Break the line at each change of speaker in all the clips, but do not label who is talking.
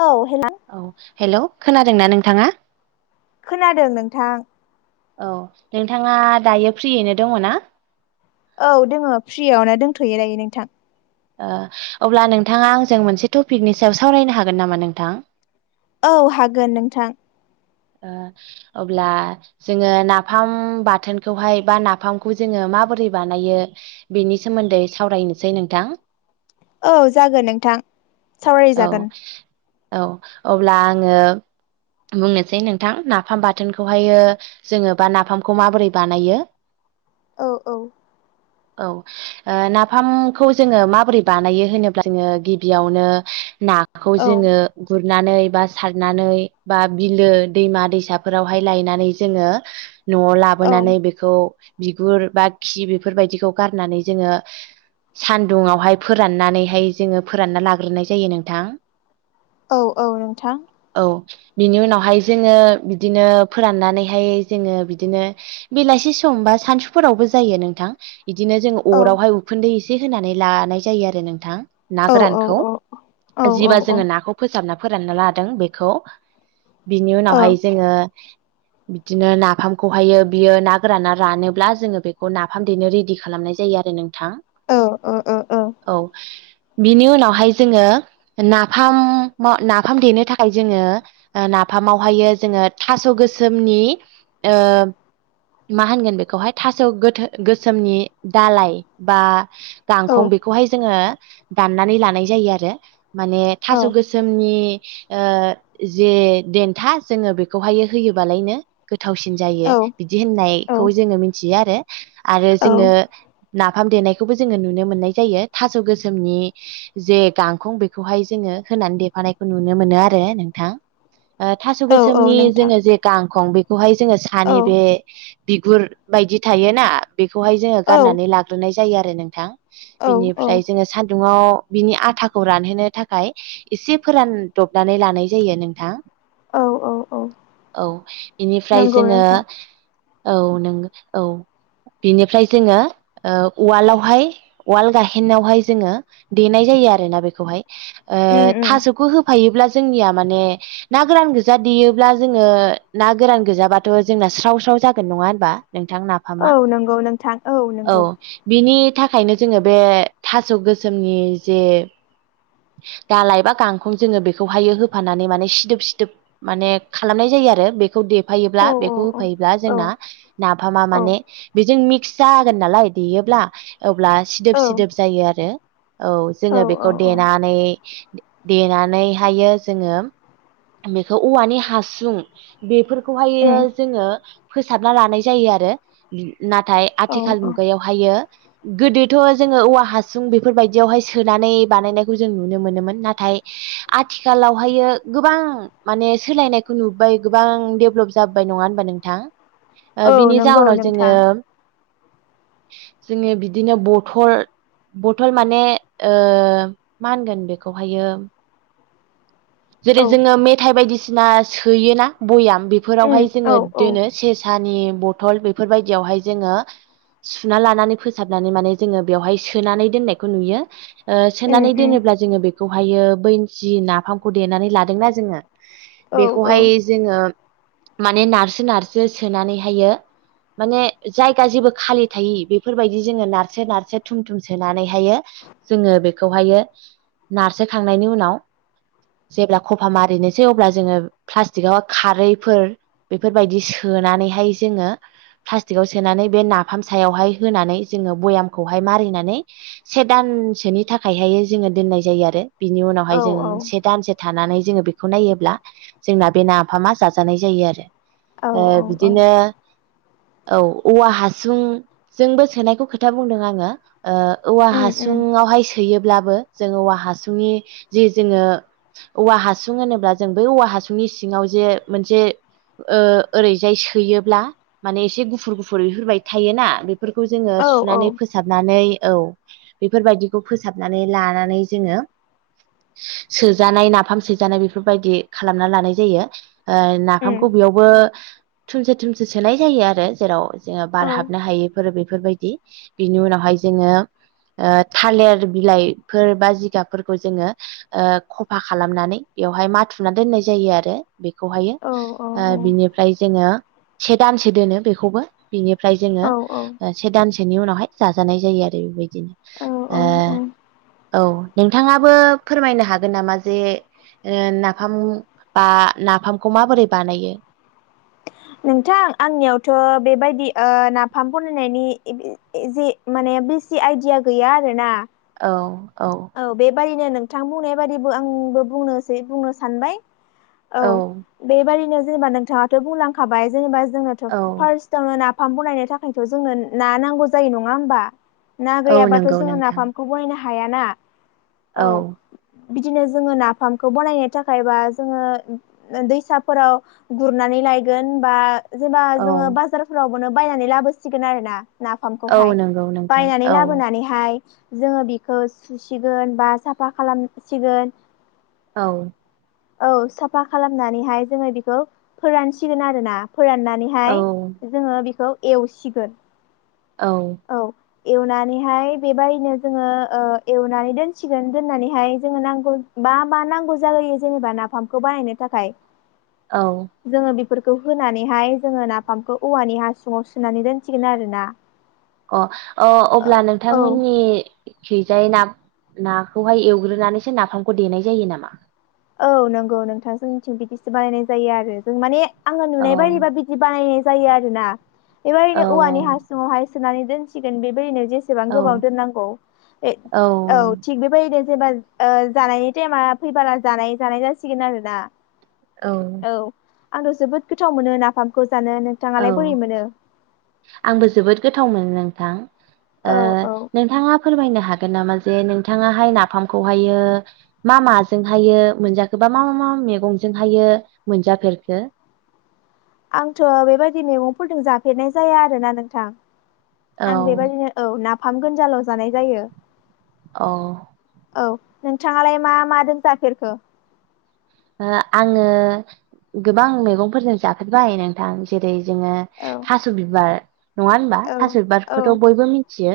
औ हेल'
औ हेल' खोनादोंना नोंथाङा?
खोनादों नोंथां
औ नोंथाङा दायो फ्रियैनो दङ ना?
औ दोङो फ्रियाव नो दोंथ'यो दायो नोंथां
ओ अब्ला नोंथाङा आंजों मोनसे टपिकनि सायाव सावरायनो हागोन नामा नोंथां?
औ हागोन नोंथां
ओ अब्ला जोङो नाफाम बाथोनखौहाय बा नाफामखौ जोङो माबोरै बानायो बेनि सोमोन्दै सावरायनोसै नोंथां
औ जागोन नोंथां
औ
सावरायजागोन
औ अब्ला आङो बुंनो सै नोंथां नाफाम बाथोनखौहायो जोङो बा नाफामखौ माबोरै बानायो
औ औ
औ ओ नाफामखौ जोङो माबोरै बानायो होनोब्ला जोङो गिबियावनो नाखौ
औ
जोङो गुरनानै बा सारनानै बा बिलो दैमा दैसाफोरावहाय लायनानै जोङो न'वाव लाबोनानै बेखौ बिगुर बा खि बेफोरबायदिखौ गारनानै जोङो सानदुंआवहाय फोराननानैहाय जोङो फोरानना लाग्रोनाय जायो नोंथां
औ औ नोंथां
औ बिनि उनावहाय जोङो बिदिनो फोराननानैहाय जोङो बिदिनो बेलासि समबा सानसुफोरावबो जायो नोंथां बिदिनो जोंङो
औ
अरावहाय उखुन्दै एसे होनानै लानाय जायो आरो नोंथां ना
औ औ
गोरानखौ
औ औ औ
जिबा
औ
जोङो नाखौ फोसाबना फोराननो लादों बेखौ बिनि उनावहाय जोङो बिदिनो नाफामखौहायो बियो ना गोराना रानोब्ला जोङो बेखौ नाफाम देनो रेडि खालाम आरो नोंथां
औ
औ बिनि उनावहाय जोङो नाफाम नाफाम देनो थाखाय जोङो ओ नाफामावहायो जोङो थास' गोसोमनि मा होनगोन बेखौहाय थास' गोसोम गोसोमनि दालाय बा
औ
गांखं बेखौहाय जोङो दाननानै लानाय जायो आरो माने थास' गोसोमनि ओ जे देन्था जोङो बेखौहायो होयोबालायनो गोथावसिन जायो
ओ ओ
बिदि
ओ
होननायखौ
औ
जोङो मिथियो आरो आरो
औ
जोङो नाफाम देनायखौबो जोङो नुनो मोननाय जायो थास' गोसोमनि जे गांखं बेखौहाय जोङो होनानै देफानायखौ नुनो मोनो आरो नोंथां ओथास'
औ औ
गोसोमनि
नोंथां
जोङो जे गांखं बेखौहाय जोङो
औ
सानि बे बिगुर बायदि थायोना बेखौहाय जोङो
औ
गारनानै लाग्रोनाय जायो आरो नोंथां
औ
बिनिफ्राय जोङो सान दुङाव बिनि आथाखौ रानहोनो थाखाय एसे फोरानदबनानै लानाय जायो नोंथां
औ औ औ
औ बेनिफ्राय
नंगौ
जोङो
नोंथां
औ नों औ बिनिफ्राय जोङो उवालावहाय उवाल गाहेनायावहाय जोङो देनाय जायो ज आरोना बेखौहाय
उम उम
थास'खौ होफायोब्ला जोंनिया माने ना गोरान गोजा देयोब्ला जोङो ना गोरान गोजाबाथ' जोंना स्राव स्राव जागोन नङा होनबा नोंथां नाफामा
औ नंगौ नोंथां
औ
नंगौ
बिनि थाखायनो जोङो बे थास' गोसोमनि जे दालाय बा गांखं जोङो बेखौहायो होफानानै माने सिदोब फिथोब माने खालामनाय जायो आरो बेखौ दे होफायोब्ला
औ औ
बेखौ
औ
होफायोब्ला जोंना
औ
नाफामा माने बेजों मि मिक्स जागोन नालाय देयोब्ला अब्ला सिदोब
औ औ
सिदोब जायो आरो औ जोङो
औ
बेखौ
औ
देनानै देनानैहायो जोङो बेखौ औवानि हासुं बेफोरखौहायो
उम
जोङो फोसाबना लानाय जायो आरो नाथाय
औ
आथिखाल
औ
मुगायावहायो गोदोथ' जोङो औवा हासुं बेफोरबायदियावहाय सोनानै बानायनायखौ जों नुनो मोनोमोन नाथाय आथिखालावहायो गोबां माने सोलायनायखौ नुबाय गोबां डेभलप जाबोबाय नङा होनबा
औ
नोंथां बिनि
नंगौ
जाउनाव जोङो
नोंथां
जोङो बिदिनो बथल बथल माने ओ मा होनगोन बेखौहायो
औ
जेरै जोङो मेथाइ बायदिसिना सोयोना बयाम
उम
बेफोरावहाय
औ
जोङो
औ
दोनो से नि बथल बेफोरबायदियावहाय जोङो सुना लानानै फोसाबनानै माने जोङो बेवहाय सोनानै दोननायखौ नुयो ओ
उम
सोनानै
उम
दोनोब्ला जोङो बेखौहायो बै जि नाफामखौ देनानै लादोंना जोङो
औ औ
बेखौहाय जोङो माने नारसो नारसो सोनानैहायो माने जायगा जेबो खालि थायि बेफोरबायदि जोङो नारसो नारसो थुम थुम सोनानैहायो जोङो बेखौहायो नारसोखांनायनि उनाव जेब्ला खफा मारिनोसै अब्ला जोङो प्लास्टिकआव खारैफोर बेफोरबायदि सोनानै हाय जोङो प्लास्टिकआव सोनानै बे नाफाम सायावहाय होनानै जोङो भयामखौहाय मारिनानै से दान नि थाखायाय जोङो दोननाय जायो आरो बिनि
औ
उनावहाय जों से दानसे थानानै जोङो बेखौ नायोब्ला जोंना बे नाफामा जाजानाय जायो आरो
औ औ उम उम
बिदिनो औ औवा हासुंजोंबो सोनायखौ खोथा बुंदों आङो औवा
औ उम
हासुङावहाय सोयोब्लाबो जों औवा हासुंनि जि जोङो औवा हासुं होनोब्ला जों बै औवा हासुंनि सिङाव जे मोनसे ओरैजाय सोयोब्ला माने एसे गुफुर गुफुर बिहरबायदि थायोना बेफोरखौ जोङो
औ औ
सुनानै फोसाबनानै औ बेफोरबायदिखौ फोसाबनानै लानानै जोङो जानाय नाफाम सोजानाय बेफोरबायदि खालामना लानाय जायो नाफामखौ बेयावबो थुमसे थुमसे सोनाय जायो आरो जेराव जोङो बार हाबनो हायैफोर बे बेफोरबायदि बिनि उनावहाय जोङो थालिर बिलाइफोर बा जिगाबफोरखौ जोङो साफा खालामनानै बेवहाय माथुना दोननाय जायो आरो बेखौहायो बिनिफ्राय जोङो से दानसो दोनो बेखौबो बिनिफ्राय जोङो
औ
से दानसेनि उनावहाय जाजानाय जायो आरो बेबायदि
औ औ
औ नोंथाङाबो फोरमायनो हागोन नामा जे नाफाम बा नाफामखौ माबोरै बानायो
नोंथां आंनियावथ' बेबायदि नाफाम बनायनायनि जि माने बेसि आइदिया गैया आरोना
औ औ
थारैनो नोंथां बुंनाय बादैबो आंबो बुंनोसै बुंनो सानबाय औ बेबादिनो जेनेबा नोंथाङाथ' बुंलांखाबाय जेनेबा जोंङोथ'
औ
फार्स्टआवनो नाफाम बनायनो थाखायथ' जोंनो ना नांगौ जायो नङा होमबा? ना
औ
गैयाबाथ'
नंगौ
जोंङो
नोंथां
नाफाम खौ बनायनो हायाना
औ
बिदिनो जोङो नाफामखौ बनायनो थाखाय बा जोङो दैसाफोराव गुर लायगोन बा जेबा
औ
जोङो बाजारफोरावनो बायनानै लाबोसिगोन आरोना।
औ
नाफामखौहाय
नंगौ नोंथां
बायनानै
औ
लाबोनानैहाय जोङो बिखौ सुसिगोन बा साफा खालामसिगोन।
औ
औ साफा खालामनानैहाय जोङो बेखौ फोरानसिगोन आरो ना।
औ
फोराननानैहाय जोङो बेखौ एवसिगोन।
औ
एवनानैहाय बेबायदिनो जोङो एवनानै दोनसिगोन दोननानैहाय जोङो नांगौ बा मा नांगौ जायो जेनेबा नाफामखौ बानायनो थाखाय
औ
थाखाय जोंङो बिखौ फोरखौ होनानैहाय जोङो नाफामखौ औवानि हासुङाव सोनानै दोनसिगोन आरो ना।
अ अब्ला
औ
नोंथांमोननि खिजायै ना नाखौहाय एवग्रोनानैसो नाफामखौ देनाय जायो नामा?
औ नंगौ नोंथां जोंनिथिं बिदिसो बानायनाय जायो आरो जों माने आङो
औ
नुनाय बायदिबा बिदि बानायनाय जायो आरोना
औ
बेबायदिनो औवानि हासुावहाय सोनानै दोनसिगोन बेबायदिनो जेसेबां
औ
गोबाव दोननांगौ औ थिग बेबायदिनो जेनेबा जानायनि टाइमा फैबाला जानाय जानाय जासिगोन आरोना।
औ
आंङो जोबोद गोथाव मोनो नाफामखौ जानो
औ
नोंथाङालाय बोरै मोनो।
आंबो जोबोद गोथाव मोनो नोंथां
औ औ
नोंथाङा। फोरमायनो हागोन नामा जे नोंथाङाहाय नाफामखौहायो मा माजोंहायो मोनजाखो। मा मा मैगंजों हायो मोनजाफेरखो।
आंथ' बेबायदि मैगंफोरजों जाफेरनाय जाया आरोना नोंथां।
औ
आं बेबायादिनो औ नाफाम गोनजाल' जानाय जायो।
औ
औ नोंथाङालाय मा माजों जाफेरखो
आङो गोबां मैगंफोरजों जाफेरबाय नोंथां। जेरै जोङो
औ
थास' बिबार नङा होनबा
औ
थास'
औ
बिबारखौथ' बयबो मिथियो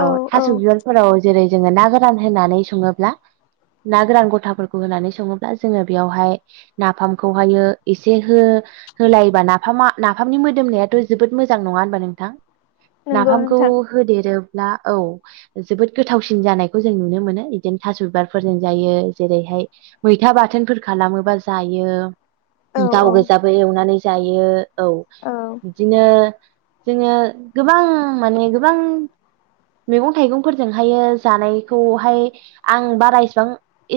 औ थास' बिबारफोराव जेरै जोङो ना गोरान होनानै सङोब्ला ना गोरान गथाफोरखौ होनानै सङोब्ला जोङो बेयावहाय नाफामखौहायो एसे होलायोबा नाफामा नाफामनि मोदोम मनायाथ' जोबोद मोजां नङा होनबा नोंथां
नंगौ
नाफामखौ
नोंथां
होदेरो। ला औ जोबोद गोथावसिन जानायखौ जों नुनो मोनो बिदिनो थास' बिबारफोरजों जायो। जेरैहाय मैथा बा थोनफोर खालामोबा जायो
औ
गाव गोजाबो एवनानै जायो। औ
औ
बिदिनो जोङो गोबां माने गोबां मैगं थाइगंफोरजोंहायो जानायखौहाय आं बारा इसेबां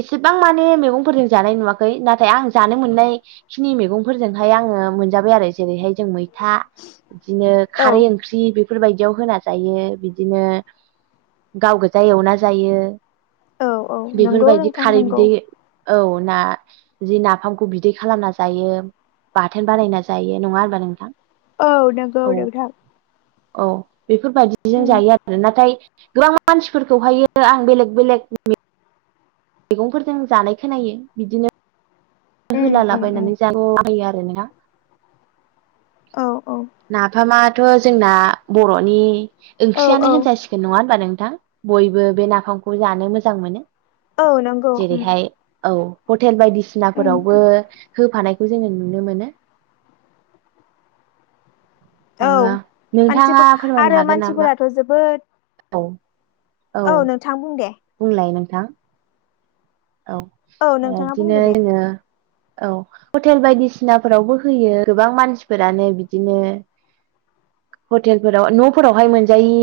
एसेबां माने माने मैगंफोरनि जानाय नुवाखै नाथाय आं जानो मोननायखिनि मैगंफोरजोंहाय आङो मोनजाबाय आरो जेरैहाय जों मै था बिदिनो
औ
खारै ओंख्रि बे बेफोरबायदियाव होना जायो बिदिनो गाव गोजा एवना जायो।
औ औ नंगौ
बेफोरबायदि
नोंथां
खारै
नंगौ
बिदै औ ना जि नाफामखौ बिदै खालामना जायो। बाथोन बानायना जायो नङा होनबा नोंथां?
औ नोंगौ
औ
नोंथां
औ बेफोरबादिजों
उम
जायो आरो नाथाय गोबां मानसिफोरखौहायो आं बेलेग बेलेग मैगंफोरजों जानाय खोनायो बिदिनो
उम उम उम
होलालाबायनानै जानाय आरो [unintelligible]
औ औ
थ' जोंना बर'नि
औ
ओंख्रियानो
औ
होनजासिगोन नङा होनबा नों थां बयबो बे नाफामखौ जानो मोजां मोनो
औ नंगौ उम
जेरैहाय औ हटेल बायदिसिना
उम
फोरावबो होफानायखौ जोङो नुनो मोनो ओ
औ
नोंथाङा
मानसिफोर
फोरमायनो
आरो
हागोन नामा
मानसिफोराथ' जोबोद
औ
औ नोंथां बुं दे
थां औ
औ नोंथाङा
बिदिनो
बुंदो दे
जोङो औ हटेल बायदिसिनाफोरावबो होयो गोबां मानसिफोरानो बिदिनो हटेलफोराव न'फोरावहाय मोनजायि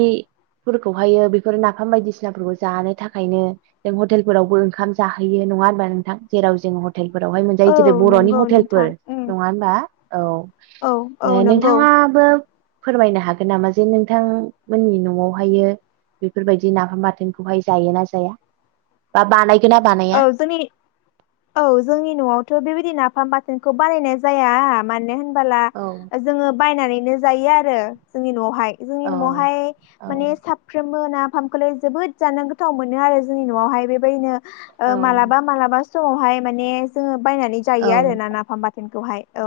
फोरखौहायो बेफोर नाफाम बायदिसिनाफोरखौ जानो थाखायनो जों हटेलफोरावबो ओंखाम जाहैयो नङा होमबा नोंथां जेराव जों ह हटेलफोरावहाय मोनजायो
औ
जेरै बर'नि
नंगौ नोंथां
हटेलफोर
उम
नङा होमबा औ
औ औ नंगौ
नोंथाङाबो फोरमायनो हागोन नामा जे नोंथांमोननि न'वावहायो बेफोरबायदि नाफाम बाथोनखौहाय जायोना जाया बा बानाय
औ जोंनि औ जोंनि न'वावथ' बेबायदि नाफाम बाथो खौ बानायनाय जाया मानो होनबोला
औ
जोङो बायनानैनो जायो आरो जोंनि न'आवहाय जोंनि
औ
न'आवहाय म साफ्रो मबो नाफामखौलाय जोबोद जानो गोथाव मोनो आरो जोंनि न'आवहाय बेबायदिनो ओ
औ
मालाबा मालाबा समावहाय माने जोङो बायनानै
औ
जायो आरो ना नाफाम बाथोनखौहाय औ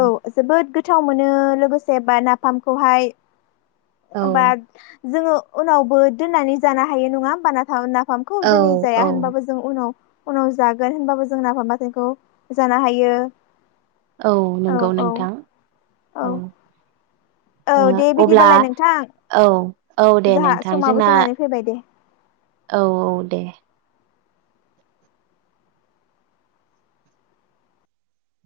औ जोबोद गोथाव मोनो लोगोसे बा नाफामखौहाय
औ
हमबा जोङो उनावबो दोननानै जानो हायो नङा होमबा ना खौ
औ
जों जाया
औ
होमबाबो उनाव जागोन होनबाबो जों नाफाम खौ जानो हायो
औ नंगौ नोंथां
औ
औ
औ दे
अब्ला
बिदिबालाय नोंथां
औ औ दे
जोंहा
नोंथां
समाबो
जोंना
जानानै फैबाय दे
औ औ दे